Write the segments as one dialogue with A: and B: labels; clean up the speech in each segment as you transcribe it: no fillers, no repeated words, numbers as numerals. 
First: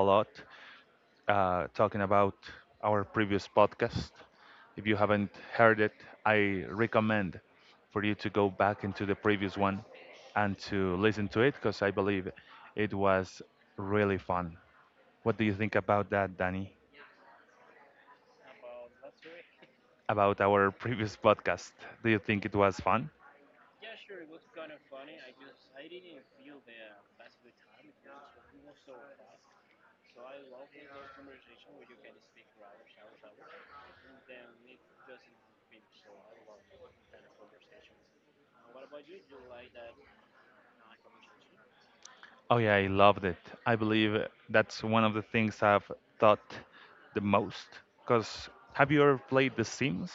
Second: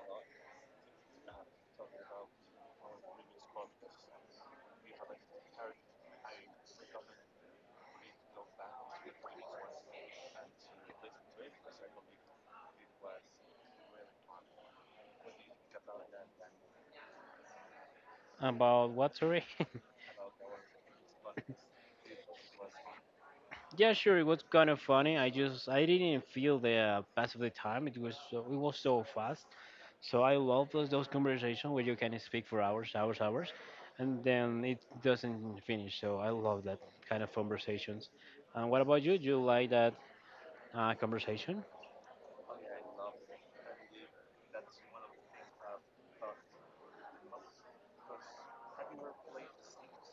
A: lot talking about our previous podcast. If you haven't heard it, I recommend for you to go back into the previous one and to listen to it because I believe it was really fun. What do you think about that, Danny?
B: About what? Sorry.
A: About our previous podcast? Do you think it was fun?
B: Yeah, sure. It was kind of funny. I just I didn't feel the pass of the time. It was so fast. So I love those conversations where you can speak for hours, hours, hours, and then it doesn't finish. So I love that kind of conversations. And what about you? Do you like that conversation?
A: Oh yeah, I loved it. I believe that's one of the things I've thought the most. Cause have you ever played The Sims,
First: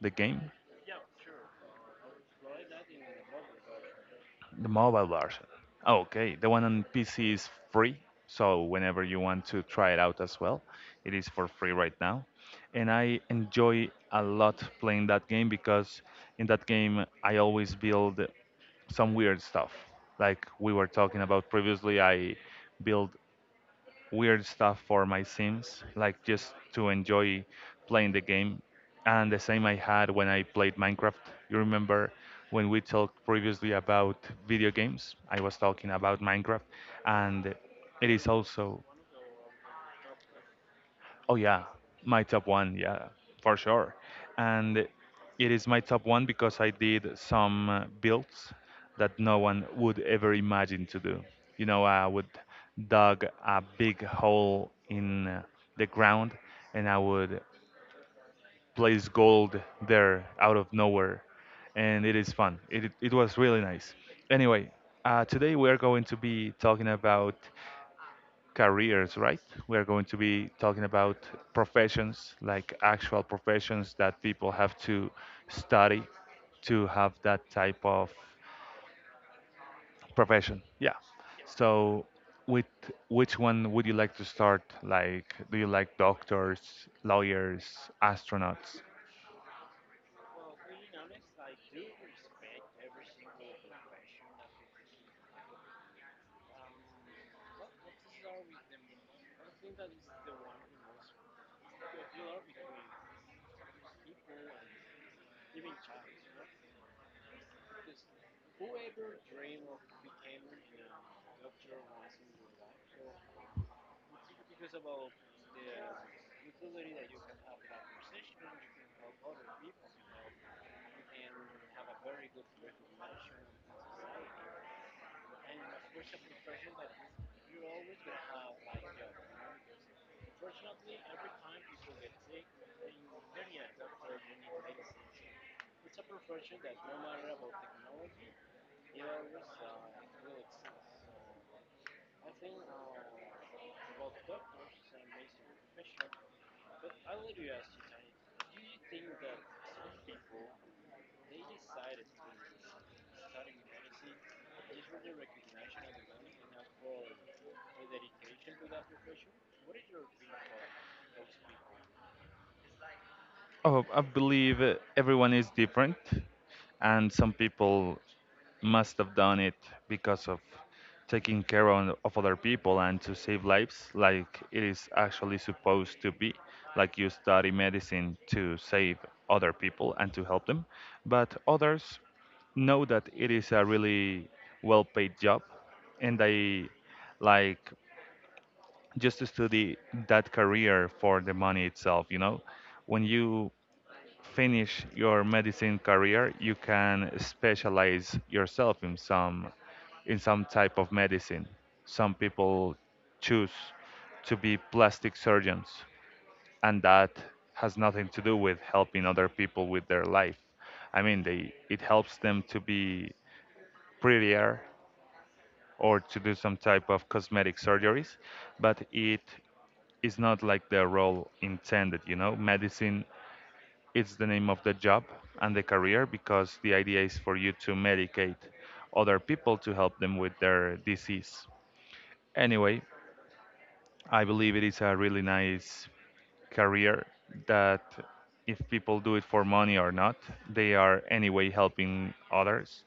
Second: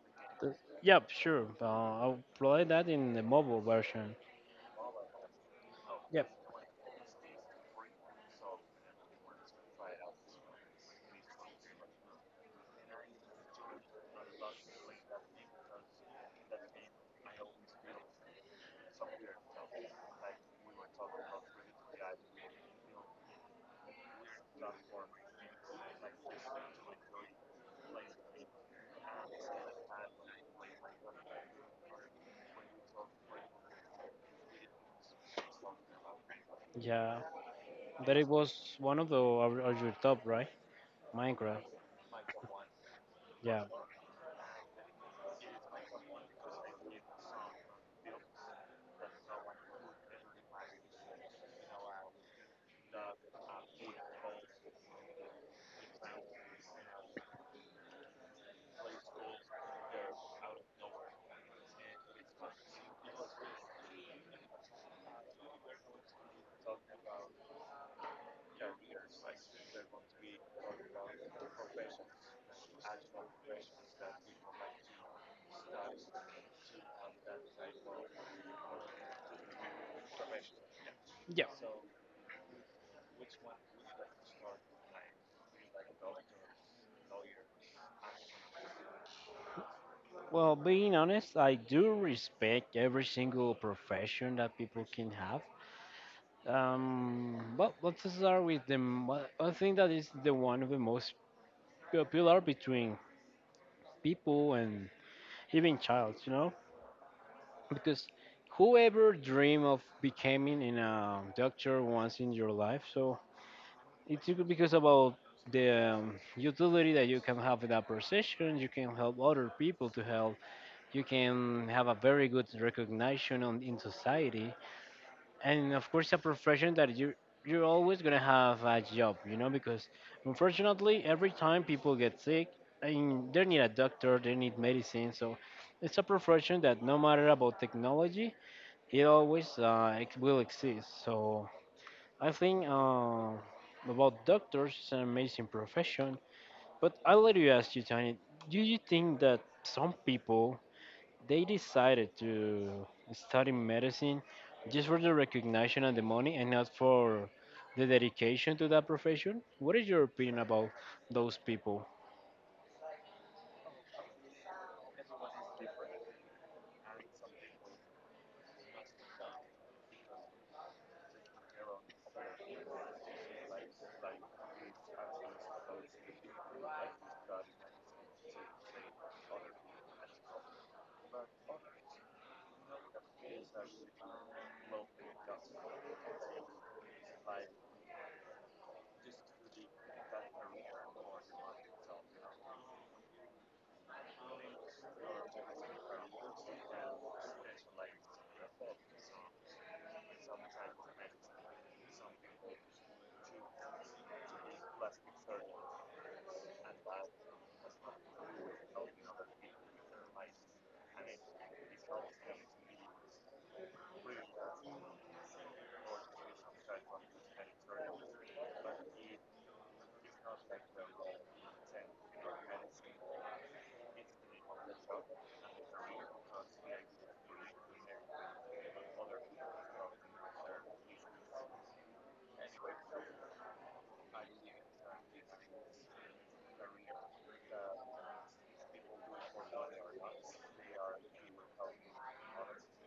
A: the game,
B: Th- Yep, sure. I'll play that in the mobile version.
A: the mobile version? Oh,
B: Yep,
A: okay, the one on PC is free, so whenever you want to try it out as well, it is for free right now. And I enjoy a lot playing that game because in that game I always build some weird stuff. Like we were talking about previously, I build weird stuff for my Sims, like just to enjoy playing the game. And the same I had when I played Minecraft. You remember when we talked previously about video games? I was talking about Minecraft,
B: yeah.
A: and it
B: That
A: is
B: it was
A: also
B: one of your top, right?
A: Oh
B: Minecraft.
A: yeah, my top one, yeah, for
B: Yeah.
A: sure. And it is my top one because I did some builds that no one would ever imagine to do. You know, I would dug a big hole in the ground and I would place gold there out of nowhere. And it is fun. It was really nice. Anyway, today we are going to be talking about careers, right? We are going to be talking about professions, like actual professions that people have to study to have that type of profession. Yeah.
B: Yeah.
A: So, with which one would you like to start? Like, do you like doctors, lawyers, astronauts?
B: Well, being honest, I do respect every single profession that people can have. Well, let's start with the m- one one thing that is the one of the most popular between people and even childs, you know, because whoever dream of becoming in a doctor once in your life, so it's good because about the utility that you can have in that profession, you can help other people to help, you can have a very good recognition in society, and of course a profession that you're always gonna have a job, you know, because unfortunately every time people get sick, and they need a doctor, they need medicine, so it's a profession that no matter about technology, it always will exist. So I think about doctors, it's an amazing profession. But I'll let you ask you, Tony, do you think that some people they decided to study medicine just for the recognition and the money and not for the dedication to that profession. What is your opinion about those people?
A: Oh, I believe everyone is different, and some people must have done it because of taking care on, of other people and to save lives like it is actually supposed to be like you study medicine to save other people and to help them but others know that it is a really well paid job and they like just to study that career for the money itself, you know, when you finish your medicine career, you can specialize yourself in some type of medicine. Some people choose to be plastic surgeons, and that has nothing to do with helping other people with their life. I mean, they it helps them to be prettier or to do some type of cosmetic surgeries, but it is not like the role intended. You know, medicine, it's the name of the job and the career because the idea is for you to medicate other people to help them with their disease. Anyway, I believe it is a really nice career that if people do it for money or not, they are anyway helping others.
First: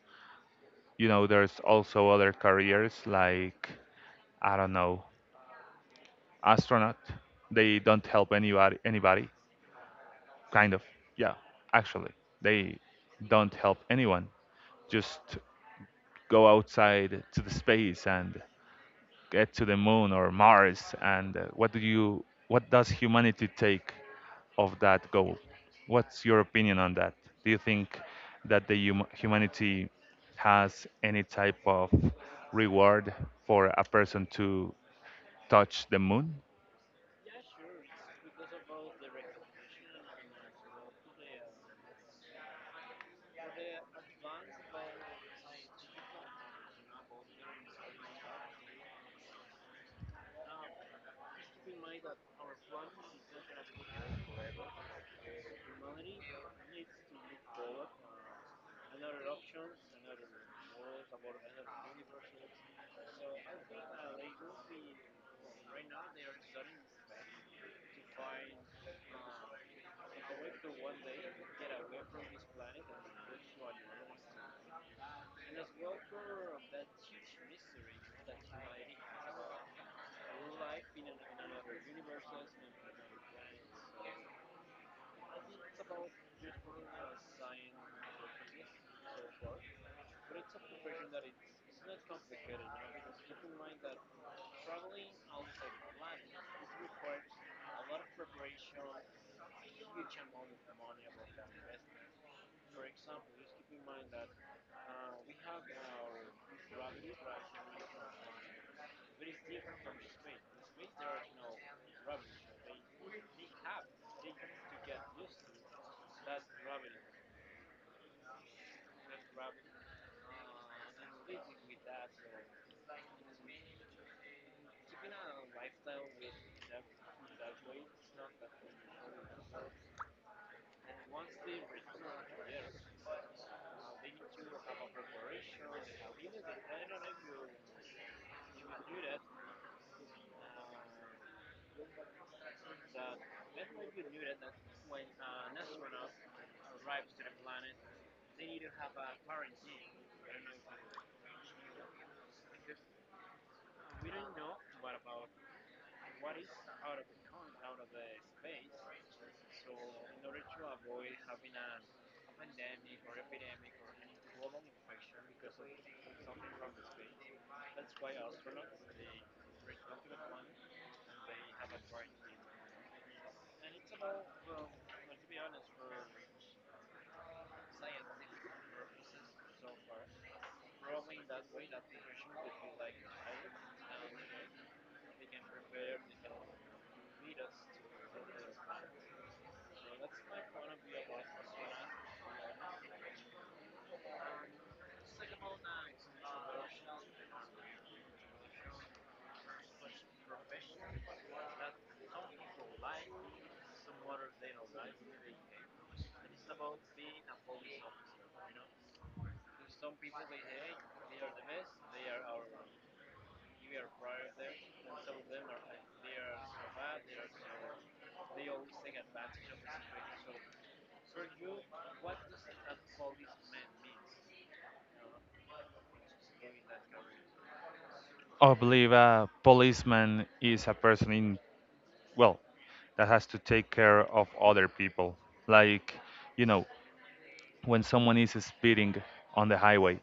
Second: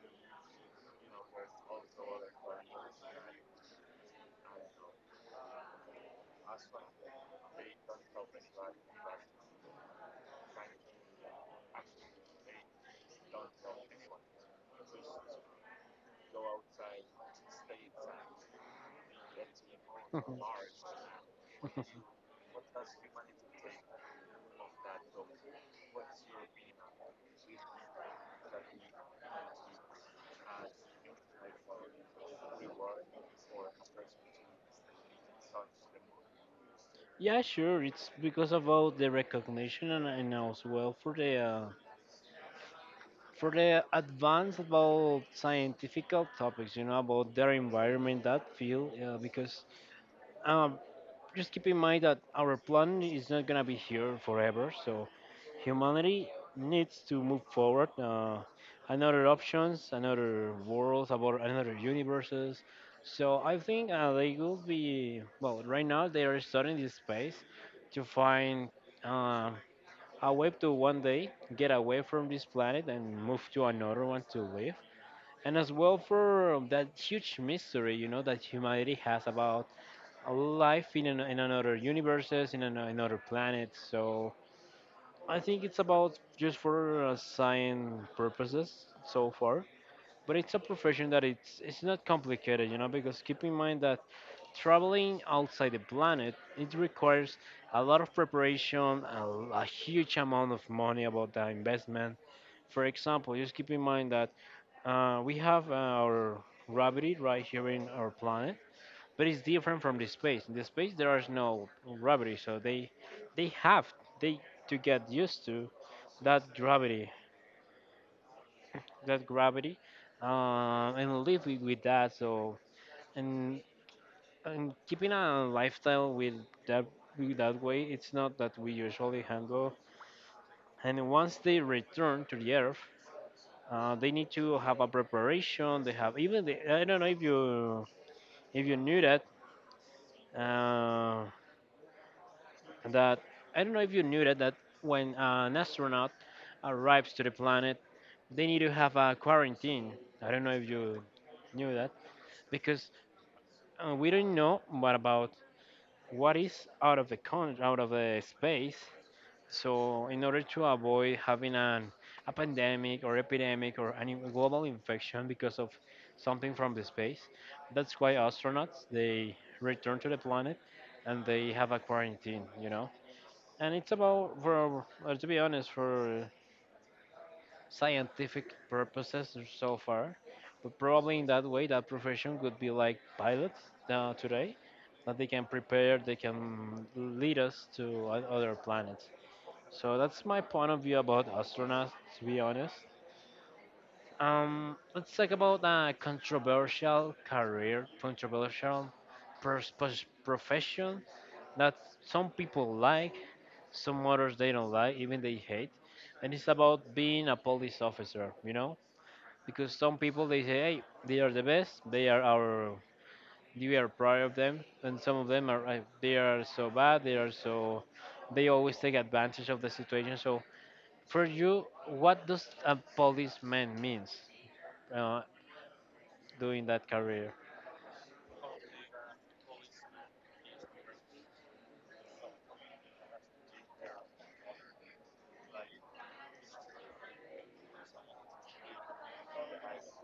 A: You know, there's also other careers like, I don't know, astronaut. They don't help anybody, kind of. Yeah, actually, they don't help anyone. Just go outside to the space and get to the moon or Mars? And what does humanity take of that goal? What's your opinion on that? Do you think that humanity has any type of reward for a person to touch the moon?
B: Yeah, sure. It's because about the recognition and as well for the advance about scientific topics. You know about their environment, that field. Because um, just keep in mind that our plan is not gonna be here forever. So humanity needs to move forward. Another options, another worlds, about another universes. So I think they will be well. Right now they are studying this space to find uh, a way to one day get away from this planet and move to another one to live. And as well for that huge mystery, you know, that humanity has about life in another universes, another planet. So I think it's about just for science purposes so far. But it's a profession that it's not complicated, you know, because keep in mind that traveling outside the planet it requires a lot of preparation, a huge amount of money about the investment. For example, just keep in mind that we have our gravity right here in our planet but it's different from the space. In the space, there is no gravity, so they have they to get used to that gravity, that gravity, and live with that. So and and keeping a lifestyle that with that way, it's not that we usually handle. And once they return to the earth, they need to have a preparation. They have even the, I don't know if you knew that. Um that I don't know if you knew that that when an astronaut arrives to the planet, they need to have a quarantine. I don't know if you knew that because we don't know what about what is out of the space. So in order to avoid having an a pandemic or epidemic or any global infection because of something from the space, that's why astronauts they return to the planet and they have a quarantine. You know and it's about for to be honest for scientific purposes so far but probably in that way that profession could be like pilots now today that they can prepare they can lead us to other planets so that's my point of view about astronauts to be honest. Let's talk about a controversial career, controversial profession that some people like, some others they don't like, even they hate. And it's about being a police officer, you know? Because some people they say, hey, they are the best, they are our, we are proud of them, and some of them are, they are so bad, they are so, they always take advantage of the situation. So, for you, what does a policeman means? uh, Doing that career.
A: I believe a policeman is a person in, well, that has to take care of other people. Like, you know, when someone is speeding on the highway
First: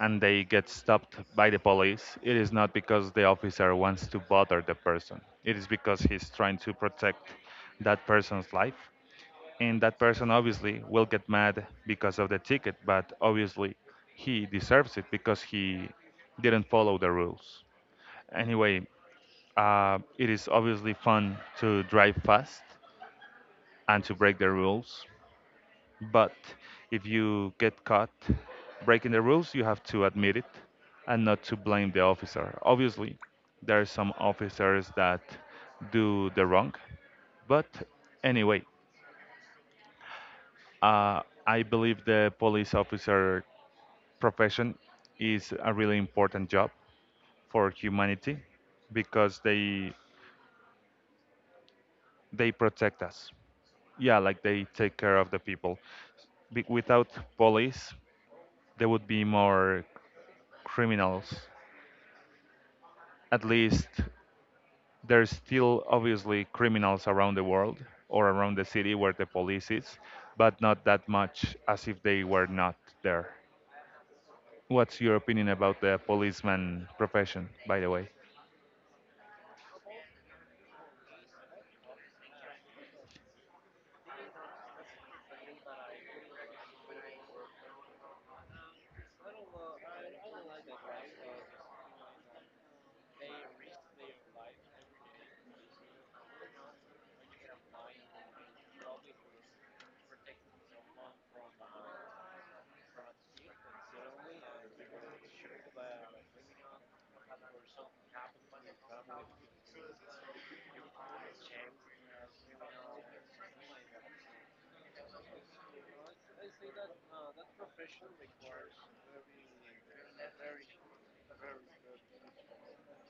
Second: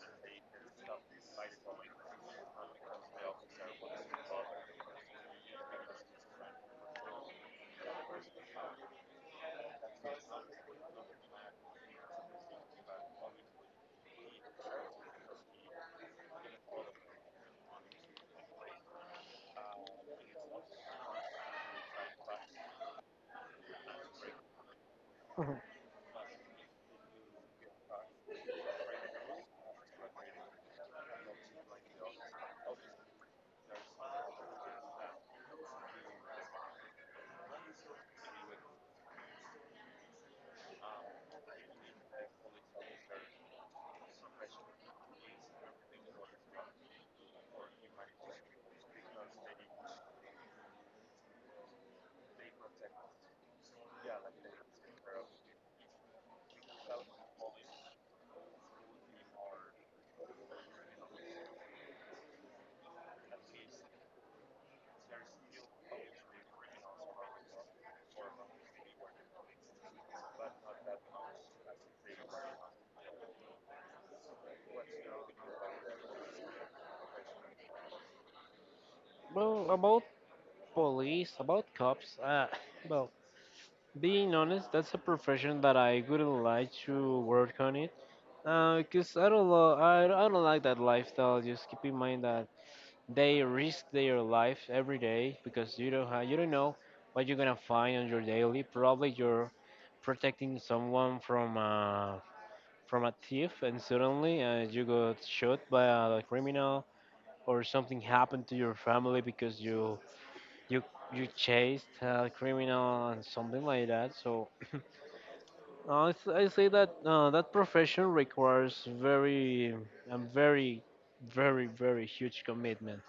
A: and they get stopped by the police, it is not because the officer wants to bother the person. It is because he's trying to protect that person's life. And that person obviously will get mad because of the ticket, but obviously he deserves it because he didn't follow the rules. Anyway, it is obviously fun to drive fast and to break the rules, but if you get caught breaking the rules, you have to admit it and not to blame the officer. Obviously, there are some officers that do the wrong, but anyway, I believe the police officer profession is a really important job for humanity because they protect us. Yeah, like they take care of the people. Without police, there would be more criminals. At least there's still obviously criminals around the world or around the city where the police is, but not that much as if they were not there. What's your opinion about the policeman profession, by the way?
B: Well, about police, about cops, well, being honest, that's a profession that I wouldn't like to work on it. Cause I don't like that lifestyle. Just keep in mind that they risk their life every day because you don't know what you're gonna find on your daily. Probably you're protecting someone from a thief, and suddenly you got shot by a criminal, or something happened to your family because you you chased a criminal and something like that. So I say that that profession requires very a very very very huge commitment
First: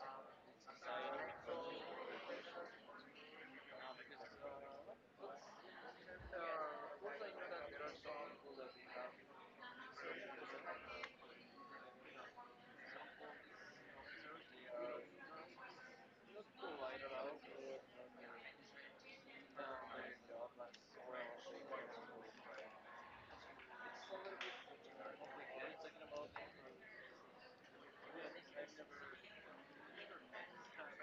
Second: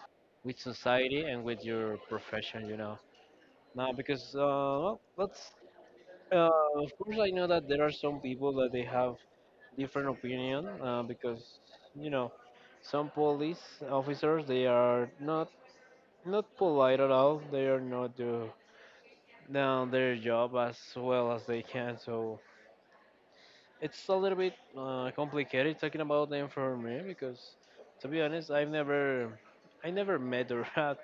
B: with society and with your profession. You know now because well, let's of course I know that there are some people that they have different opinion because you know some police officers they are not polite at all. They are not. Down their job as well as they can. So it's a little bit complicated talking about them for me because, to be honest, I never met or had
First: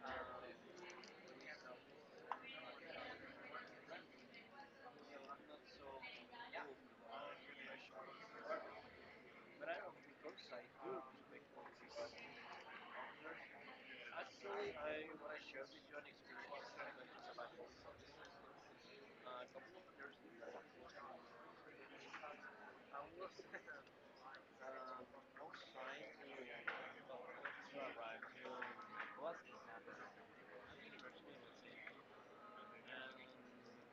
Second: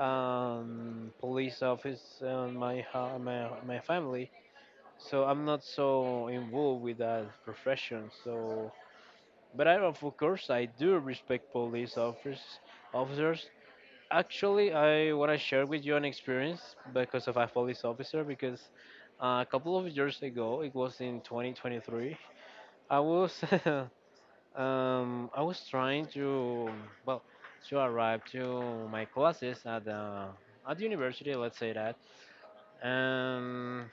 B: police office on my my family. So I'm not so involved with that profession. So, but I of course I do respect police officers. Officers, actually, I want to share with you an experience because of a police officer. Because a couple of years ago, it was in 2023, I was I was trying to well to arrive to my classes at the university. Let's say that, and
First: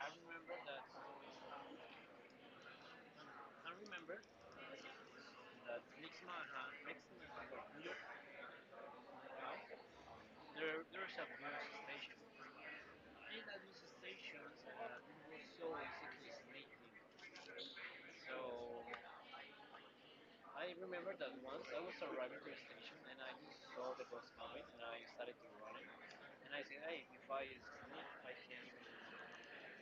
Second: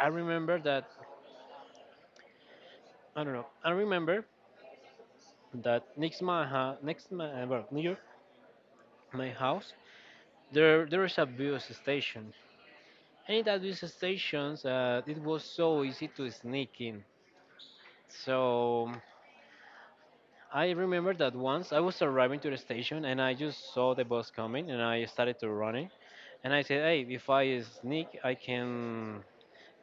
B: I remember that I don't know. I remember that next my well near my house there is a bus station. And in that these stations, it was so easy to sneak in. So I remember that once I was arriving to the station and I just saw the bus coming and I started to running. And I said, hey, if I sneak, I can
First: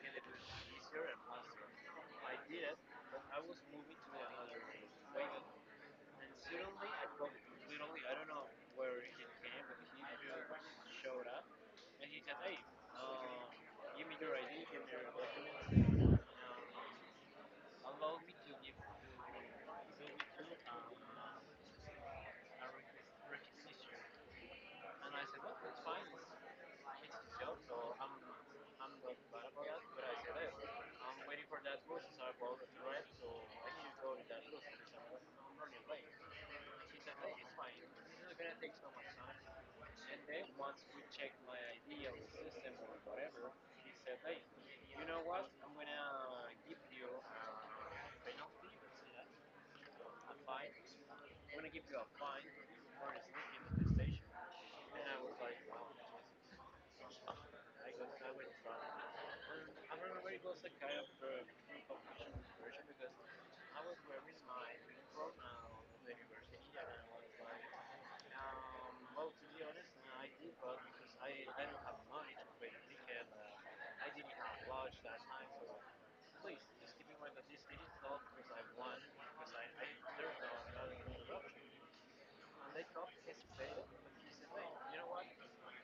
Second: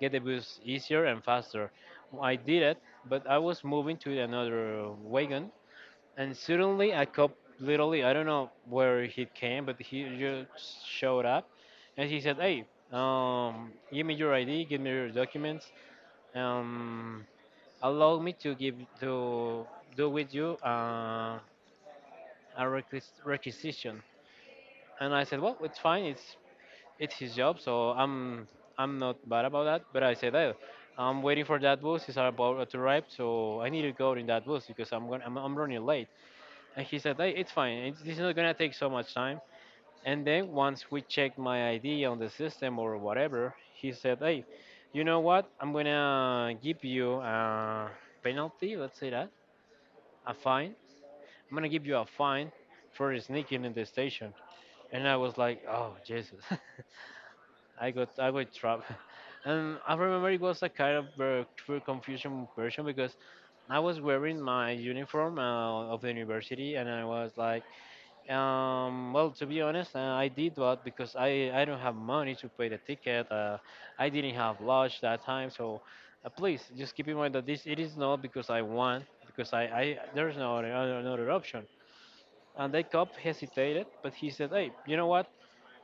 B: get the bus easier and faster. I did it, but I was moving to another wagon and suddenly a cop literally, I don't know where he came, but he just showed up and he said, hey, give me your ID, give me your documents, um, allow me to give to do with you a requisition and I said well it's fine it's his job so I'm not bad about that but I said hey, I'm waiting for that bus it's about to arrive so I need to go in that bus because I'm running late and he said hey it's fine this is not gonna take so much time. And then once we checked my ID on the system or whatever, he said, "Hey, you know what? I'm gonna give you a penalty. Let's say that a fine. I'm gonna give you a fine for sneaking in the station." And I was like, "Oh Jesus, I got trapped." And I remember it was a kind of true confusion version because I was wearing my uniform of the university, and I was like, well, to be honest, I did what because I don't have money to pay the ticket. I didn't have lunch that time, so please just keep in mind that this it is not because I want because I there's no another option. And the cop hesitated, but he said, "Hey, you know what?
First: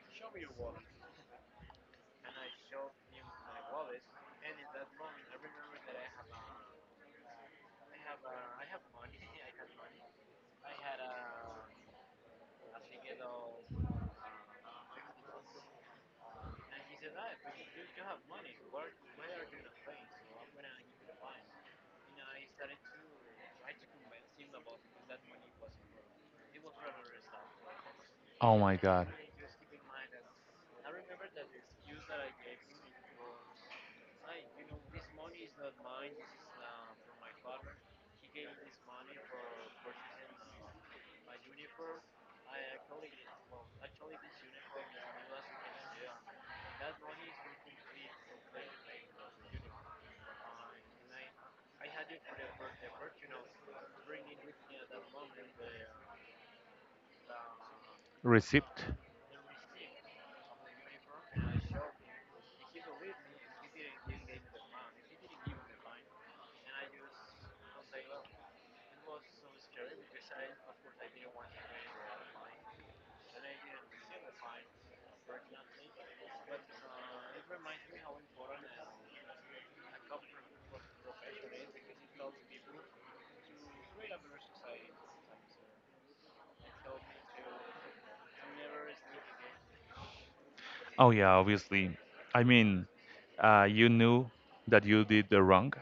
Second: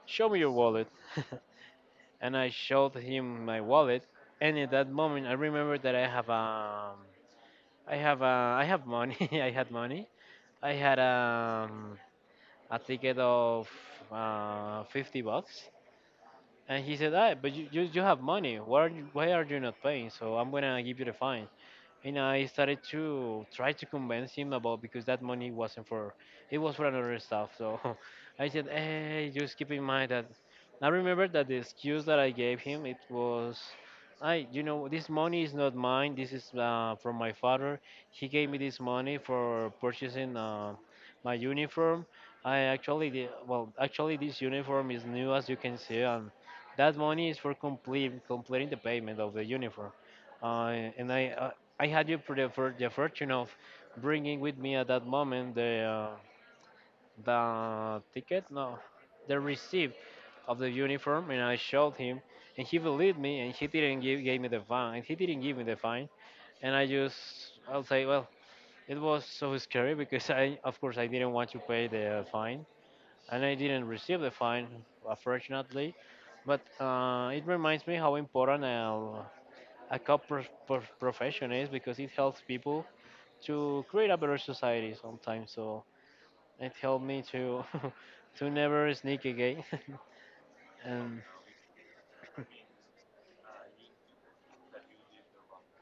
B: Show me your wallet." And I showed him my wallet, and at that moment I remember that I have I have I have money. I had money. I had a ticket of 50 bucks. And he said, ah, but you have money. Why are you not paying? So I'm going to give you the fine and I started to try to convince him about because that money wasn't for it was for another stuff. So I
A: Oh
B: said,
A: my god.
B: hey, just keep in mind that I remember that the excuse that I gave him it was, I you know this money is not mine. This is from my father. He gave me this money for purchasing my uniform. I actually did, well actually this uniform is new as you can see, and that money is for complete completing the payment of the uniform uh, and I, I had you for for the fortune of bringing with me at that moment the, uh, the ticket, no,
A: Receipt?
B: the receipt of the uniform, and I showed him, and he believed me, and he didn't give gave me the fine, he didn't give me the fine, and I just I'll say, well, it was so scary because I of course I didn't want to pay the fine, and I didn't receive the fine, unfortunately, but it reminds me how important a cop profession is because it helps people to create a better society sometimes. So it helped me to to never sneak again.
A: Oh
B: And
A: yeah, obviously. I mean, you knew that you did the wrong,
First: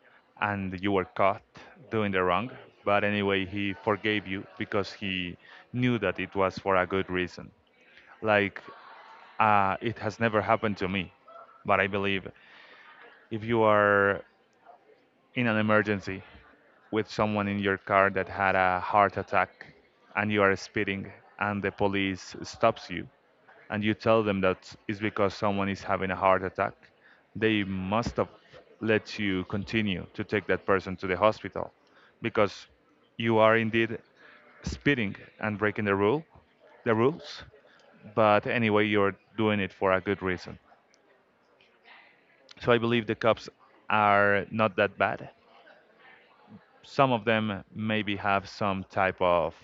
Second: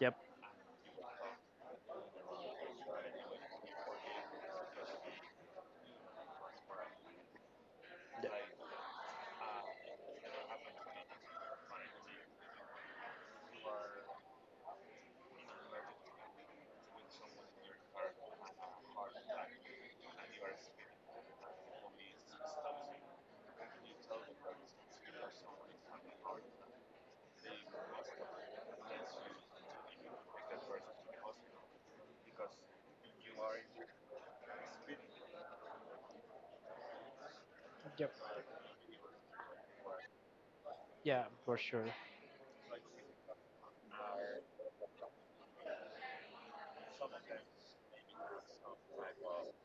B: yep.
A: and you were caught doing the wrong. But anyway, he forgave you because he knew that it was for a good reason. Like, it has never happened to me, but I believe if you are in an emergency with someone in your car that had a heart attack and you are speeding and the police stops you and you tell them that it's because someone is having a heart attack, they must have let you continue to take that person to the hospital because you are indeed speeding and breaking the rules,
B: Yep.
A: but anyway, you're doing it for a good reason.
B: Yeah, for sure.
A: So I believe the cops are not that bad. Some of them maybe have some type of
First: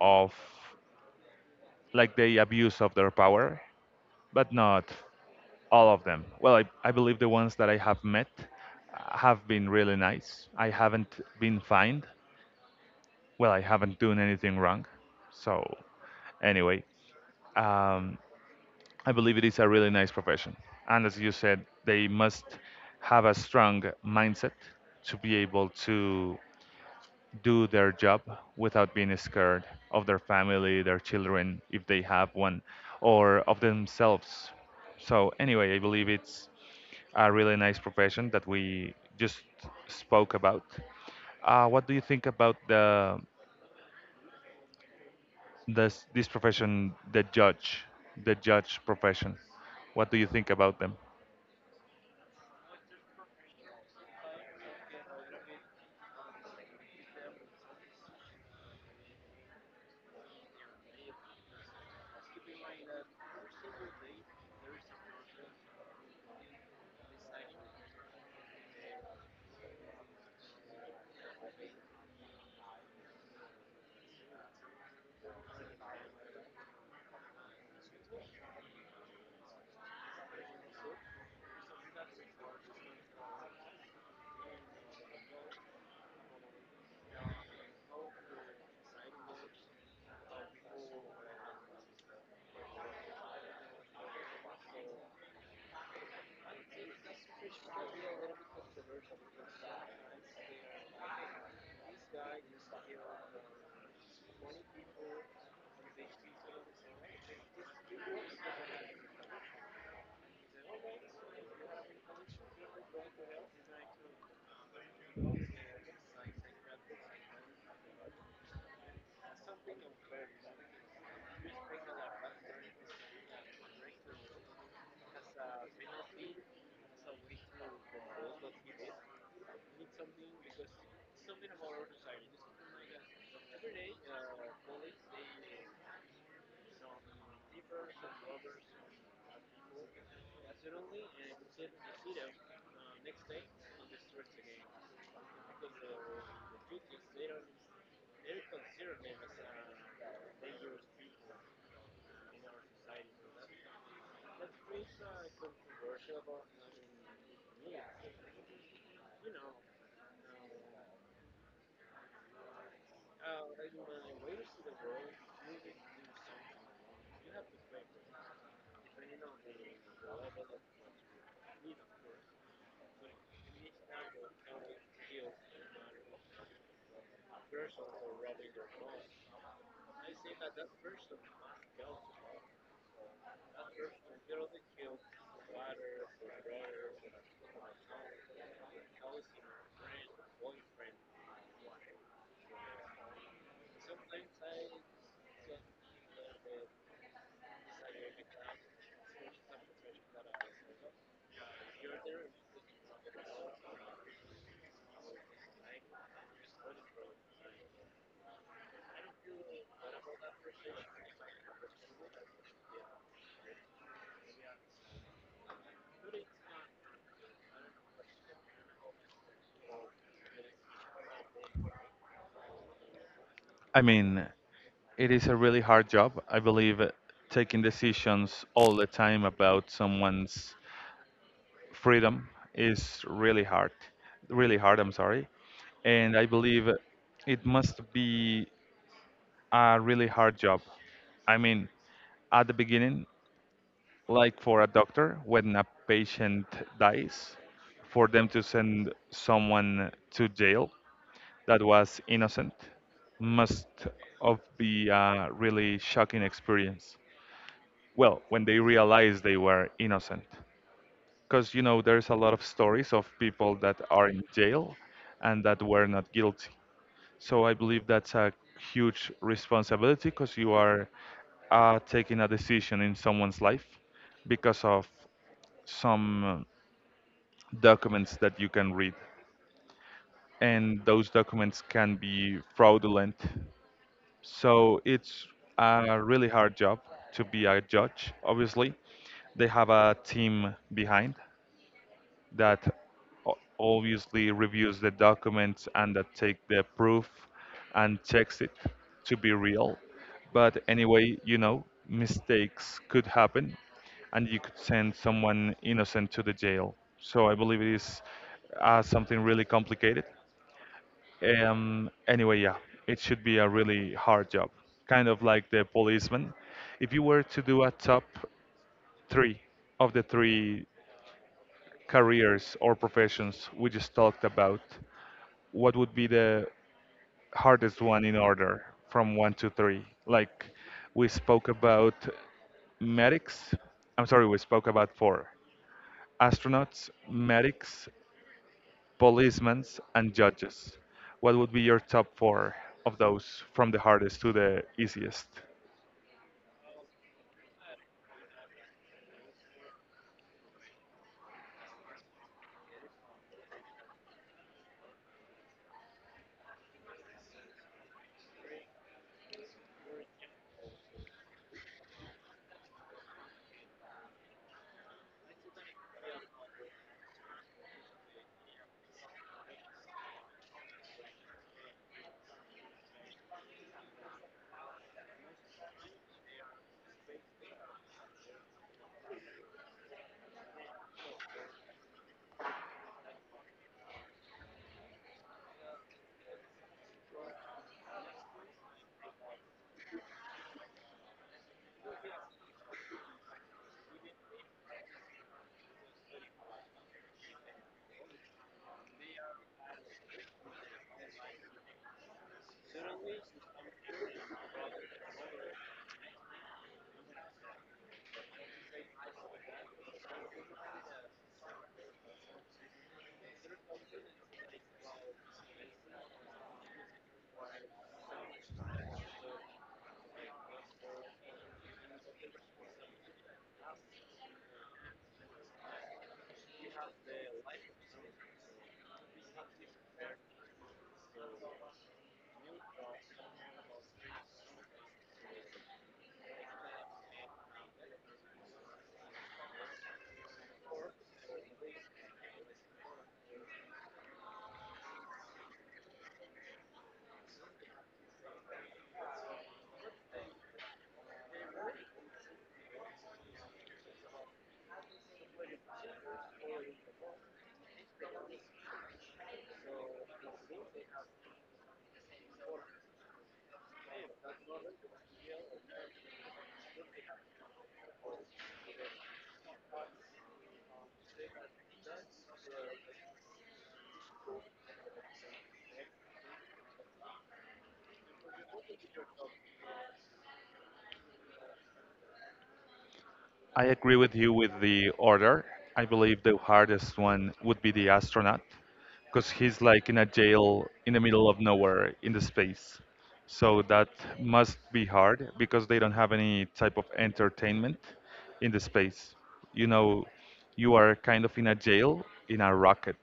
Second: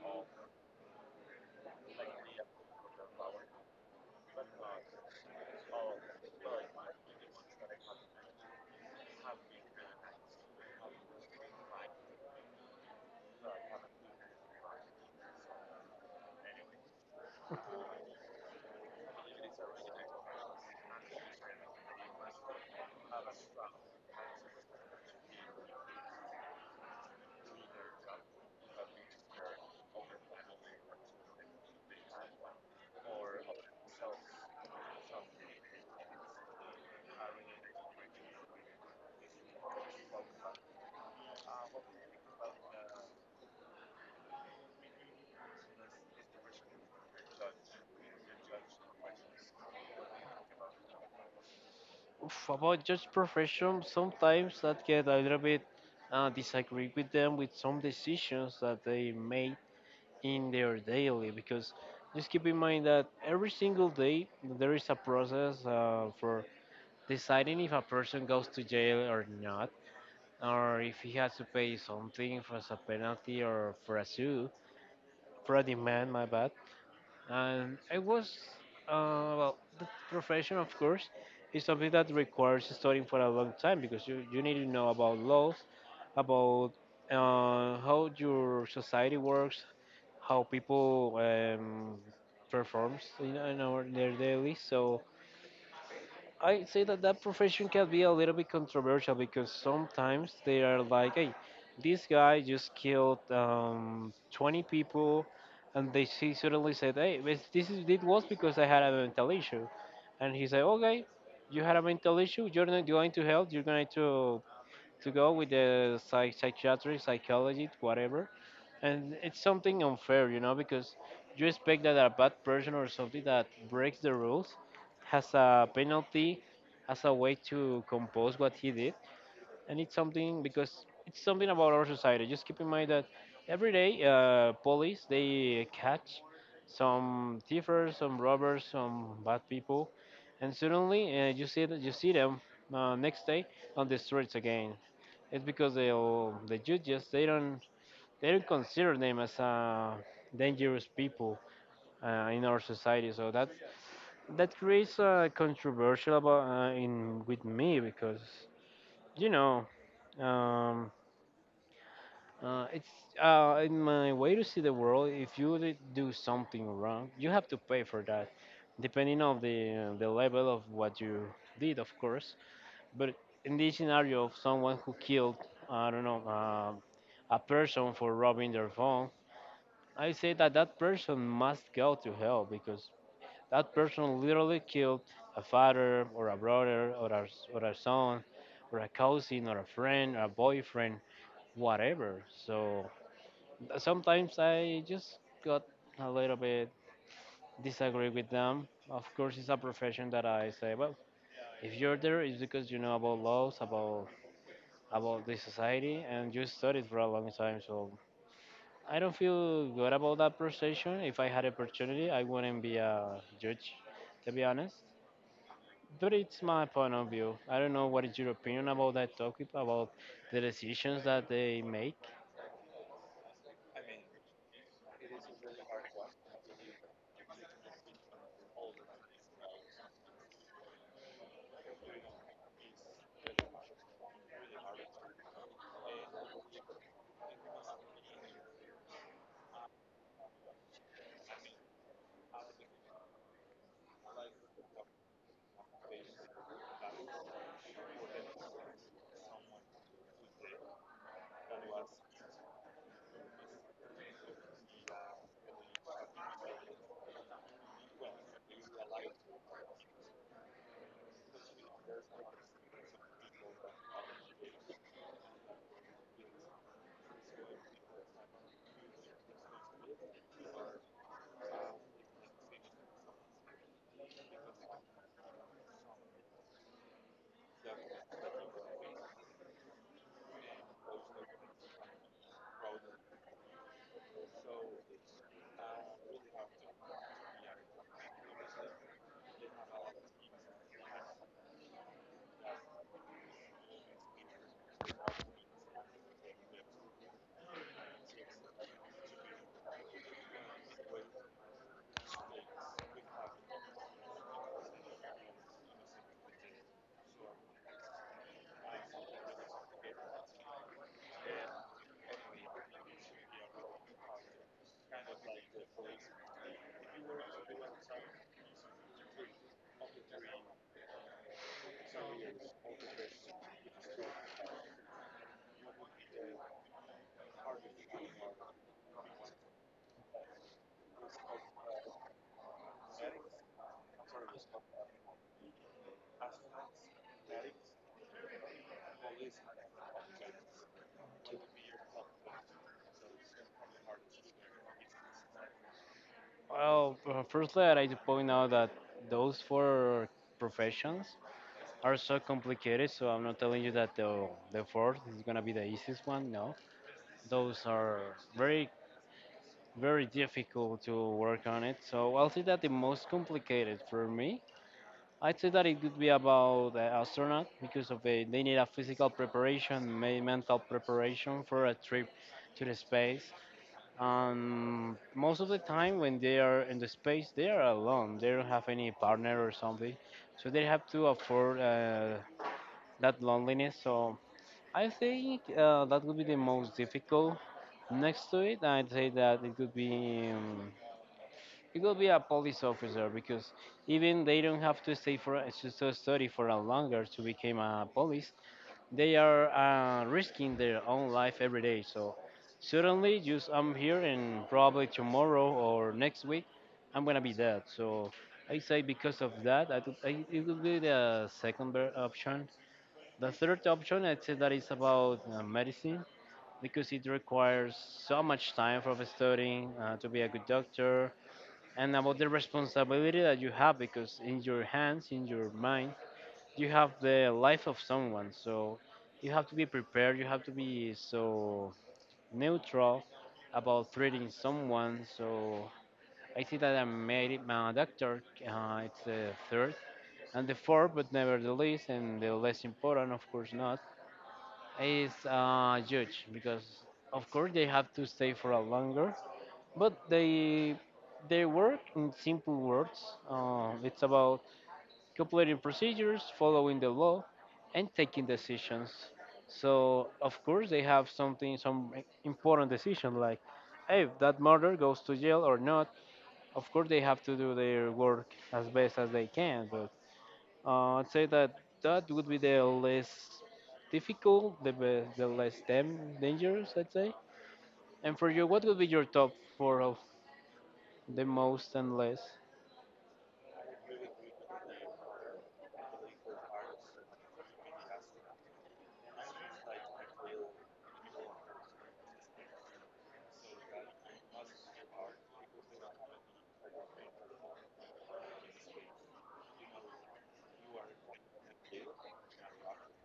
A: of like the abuse of their power, but not all of them. Well, I believe the ones that I have met have been really nice. I haven't been fined. Well, I haven't done anything wrong. So, anyway, um, I believe it is a really nice profession. And as you said, they must have a strong mindset to be able to do their job without being scared of their family, their children, if they have one, or of themselves. So, anyway, I believe it's a really nice profession that we just spoke about. What do you think about the this this profession, the judge profession? What do you think about them?
B: Oof, about just profession, sometimes that get a little bit disagree with them with some decisions that they made in their daily, because just keep in mind that every single day there is a process for deciding if a person goes to jail or not, or if he has to pay something for a penalty or for a sue, for a demand, my bad. And I was, well, the profession, of course, is something that requires studying for a long time because you need to know about laws, about how your society works, how people performs in their daily. So I say that that profession can be a little bit controversial because sometimes they are like, hey, this guy just killed 20 people, and they he suddenly said, hey, this is it was because I had a mental issue, and he said, okay, you had a mental issue, you're not going to help, you're going to go with the psychiatric, psychologist, whatever, and it's something unfair, you know, because you expect that a bad person or something that breaks the rules has a penalty as a way to compose what he did, and it's something because it's something about our society. Just keep in mind that every day police they catch some thievers, some robbers, some bad people, and suddenly you see that you see them next day on the streets again. It's because they the judges they don't consider them as dangerous people in our society. So that that creates a controversial about in with me because you know um, it's in my way to see the world. If you do something wrong, you have to pay for that, depending on the level of what you did, of course. But in this scenario of someone who killed, I don't know. A person for robbing their phone, I say that that person must go to hell because that person literally killed a father or a brother or a son or a cousin or a friend or a boyfriend, whatever. So sometimes I just got a little bit disagree with them. Of course, it's a profession that I say, well, if you're there, it's because you know about laws, about the society, and you studied for a long time. So I don't feel good about that position. If I had opportunity, I wouldn't be a judge, to be honest. But it's my point of view. I don't know what is your opinion about that topic, about the decisions that they make.
A: I mean, it is a really hard job. I believe taking decisions all the time about someone's freedom is really hard, really hard. I'm sorry, and I believe it must be a really hard job. I mean, at the beginning, like for a doctor, when a patient dies, for them to send someone to jail that was innocent must of be a really shocking experience. Well, when they realize they were innocent. Because you know there's a lot of stories of people that are in jail and that were not guilty. So I believe that's a huge responsibility because you are taking a decision in someone's life because of some documents that you can read, and those documents can be fraudulent. So it's a really hard job to be a judge. Obviously, they have a team behind that obviously reviews the documents and that take the proof and checks it to be real. But anyway, you know, mistakes could happen and you could send someone innocent to the jail. So I believe it is something really complicated. Anyway, yeah, it should be a really hard job, kind of like the policeman. If you were to do a top three of the three careers or professions we just talked about, what would be the hardest one in order from one to three? Like we spoke about medics. I'm sorry, we spoke about four astronauts, medics, policemen, and judges. What would be your top four of those from the hardest to the easiest?
B: Well, firstly, I'd like to point out that those four professions are so complicated. So I'm not telling you that the fourth is gonna be the easiest one. No, those are very very difficult to work on it. So I'll say that the most complicated for me, I'd say that it could be about the astronaut because of the, they need a physical preparation, may mental preparation for a trip to the space. And most of the time when they are in the space, they are alone. They don't have any partner or something, so they have to afford that loneliness. So I think that would be the most difficult. Next to it, I'd say that it could be. It will be a police officer because even they don't have to stay for to study for a longer to become a police. They are risking their own life every day. So suddenly, just I'm here and probably tomorrow or next week, I'm gonna be dead. So I say because of that, I it will be the second option. The third option, I'd say that is about medicine because it requires so much time for the studying to be a good doctor, and about the responsibility that you have because in your hands in your mind you have the life of someone, so you have to be prepared, you have to be so neutral about treating someone. So I see that I'm made my doctor, it's the third. And the fourth, but never the least and the less important, of course not, it's huge because, of course, they have to stay for a longer, but they work in simple words. It's about completing procedures, following the law, and taking decisions. So, of course, they have something, some important decision like, hey, that murder goes to jail or not. Of course, they have to do their work as best as they can, but I'd say that that would be the less difficult, the best, the less dangerous, I'd say. And for you, what would be your top four of the most and less?
A: I agree with you with the order. I believe the hardest one would be the astronaut because he's like in a jail in the middle of nowhere in the space. So that must be hard because they don't have any type of entertainment in the space. You know, you are kind of in a jail in a rocket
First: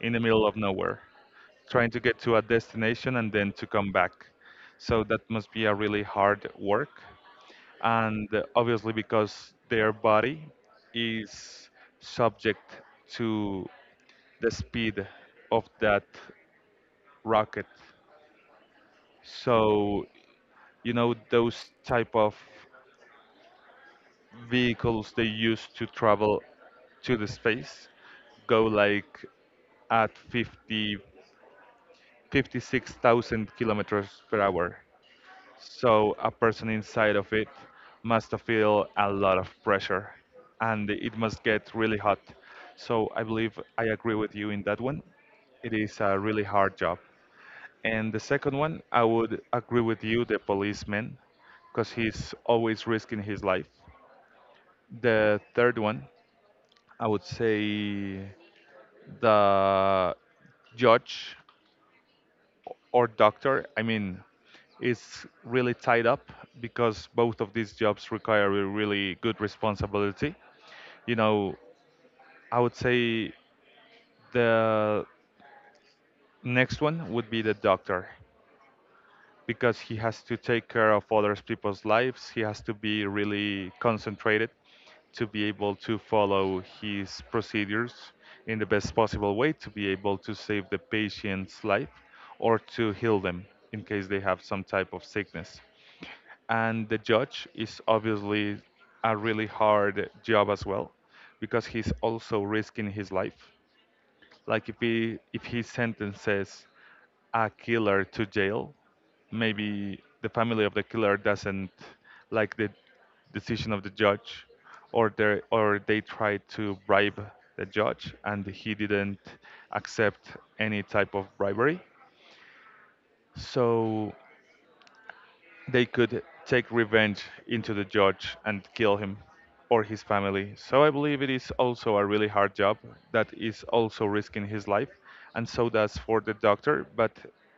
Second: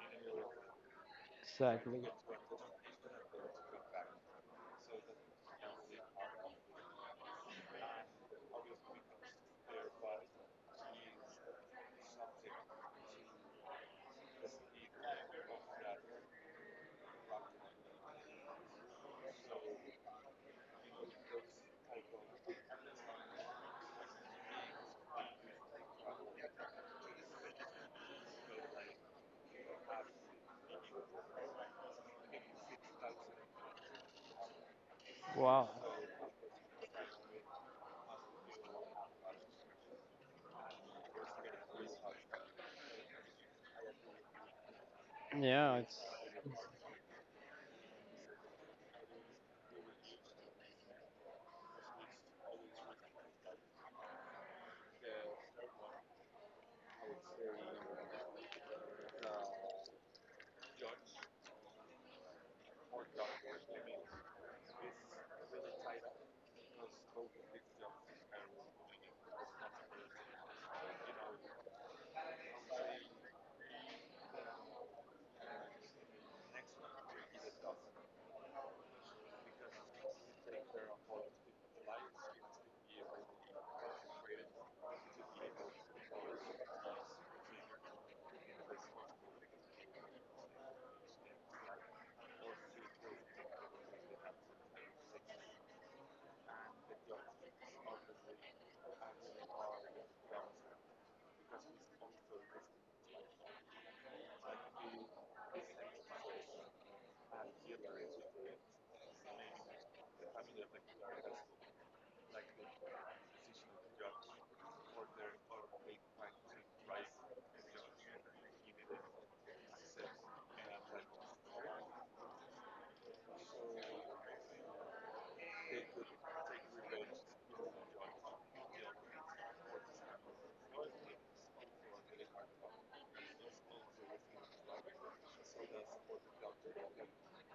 A: in the middle of nowhere, trying to
B: Exactly.
A: get to a destination and then to come back. So that must be a really hard work and obviously because their body is subject to the speed of that rocket. So you know those type of vehicles they use to travel to the space go like at 50 56,000 kilometers per hour.
B: Wow.
A: So a person inside of it must feel a lot of pressure and it must get really hot. So I believe I agree with you in that one. It
B: Yeah, it's.
A: is a really hard job. And the second one, I would agree with you, the policeman, because he's always risking his life. The third one, I would say the judge, or doctor, I mean, is really tied up because both of these jobs require a really good responsibility. You know, I would say the next one would be the doctor, because he has to take care of other people's lives. He has to be really concentrated to be able to follow his procedures in the best possible way to be able to save the patient's life or to heal them in case they have some type of sickness. And the judge is obviously a really hard job as well because he's also risking his life. Like if his sentence says a killer to jail, maybe the family of the killer doesn't like the decision of the judge, or they tried to bribe the judge and he didn't accept any type of bribery. So they could take revenge into the judge and kill him or his family. So I believe it is also a really hard job that is also risking his life, and so does for the doctor, but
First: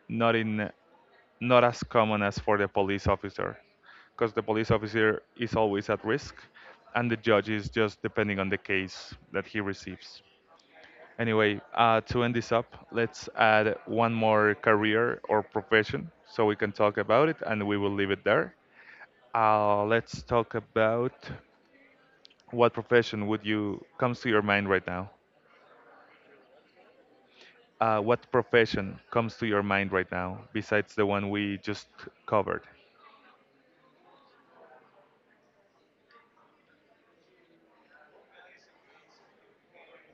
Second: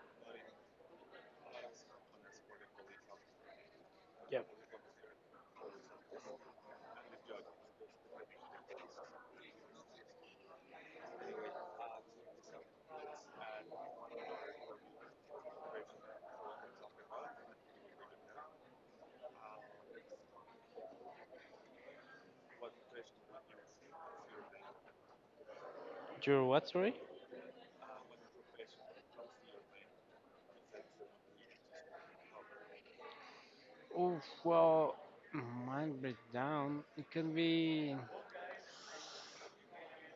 A: not in not as common as for the police officer, because the
B: Yep.
A: police officer is always at risk, and the judge is just depending on the case that he receives. Anyway, to end this up, let's add one more career or profession so we can talk about it and we will leave it there. Let's talk about what profession would you comes to your mind right now?
B: Your what, sorry?
A: What profession comes to your mind right now besides the one we just covered?
B: Oh, well, mine breakdown. It can be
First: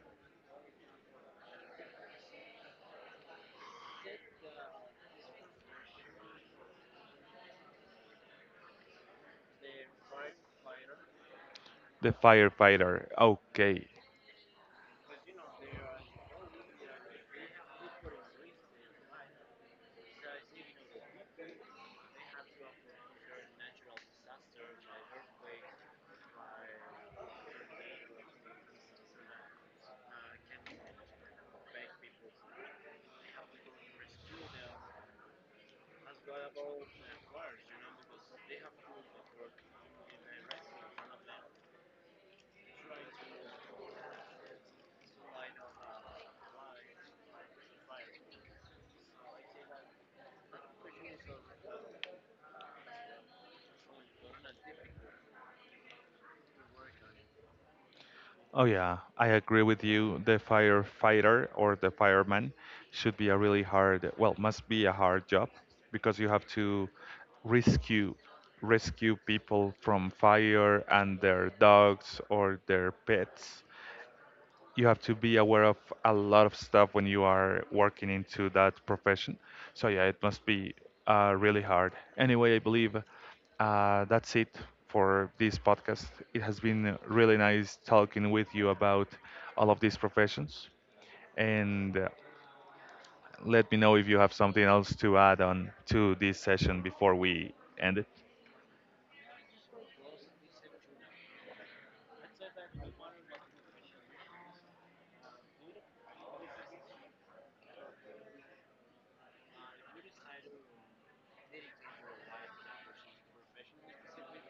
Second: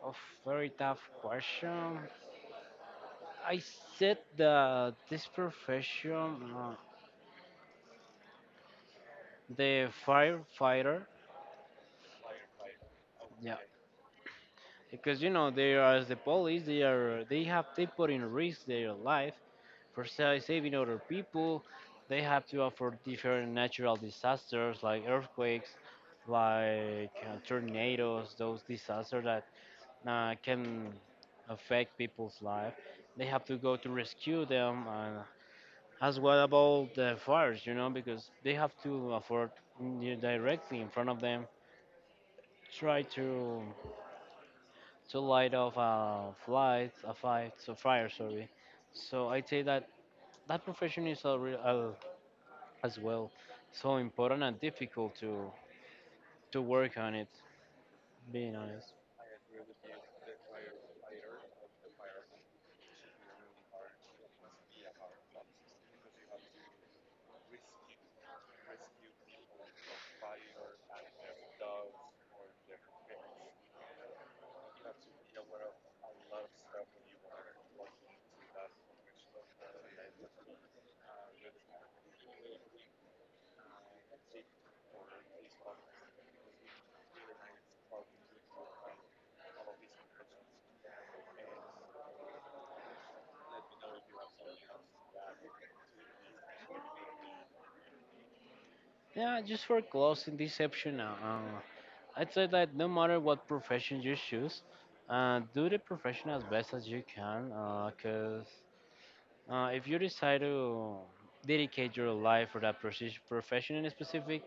B: a very tough question. I said that this profession, the firefighter,
A: The firefighter.
B: yeah,
A: Okay.
B: because you know they are, as the police, they are they have they put in risk their life for saving other people. They have to offer different natural disasters like earthquakes, like tornadoes, those disasters that can affect people's life. They have to go to rescue them, and as well about the fires, you know, because they have to afford directly in front of them, try to light off a flight, a fight, so fire, sorry. So I'd say that that profession is a real, as well so important and difficult to work on it. Being
A: Oh
B: honest,
A: yeah, I agree with you. The firefighter or the fireman should be a really hard, well, must be a hard job because you have to rescue rescue people from fire and their dogs or their pets. You have to be aware of a lot of stuff when you are working into that profession. So yeah, it must be really hard. Anyway, I believe that's it for this podcast. It has been really nice talking with you about all of these professions. And let me know if you have something else to add on to this session before we end it.
B: yeah. Just for closing this section, I'd say that no matter what profession you choose, do the profession as best as you can. Because if you decide to dedicate your life for that profession in specific,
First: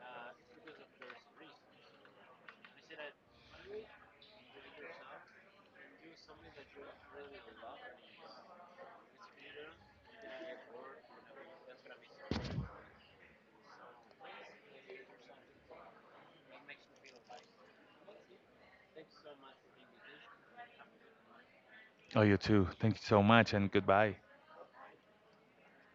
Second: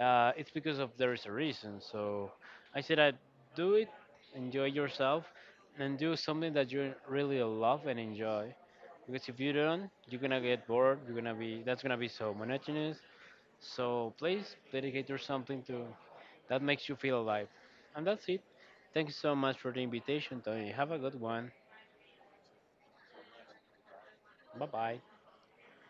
B: It's because of there is a reason. So I say that do it, enjoy yourself, and do something that you really love and enjoy. Because if you don't, you're gonna get bored. You're gonna be that's gonna be so monotonous. So please dedicate yourself something to that makes you feel alive. And that's it. Thank you so much for the invitation, Tony. Have a good one.
A: Oh, you too. Thank you so much and goodbye.
B: Bye bye.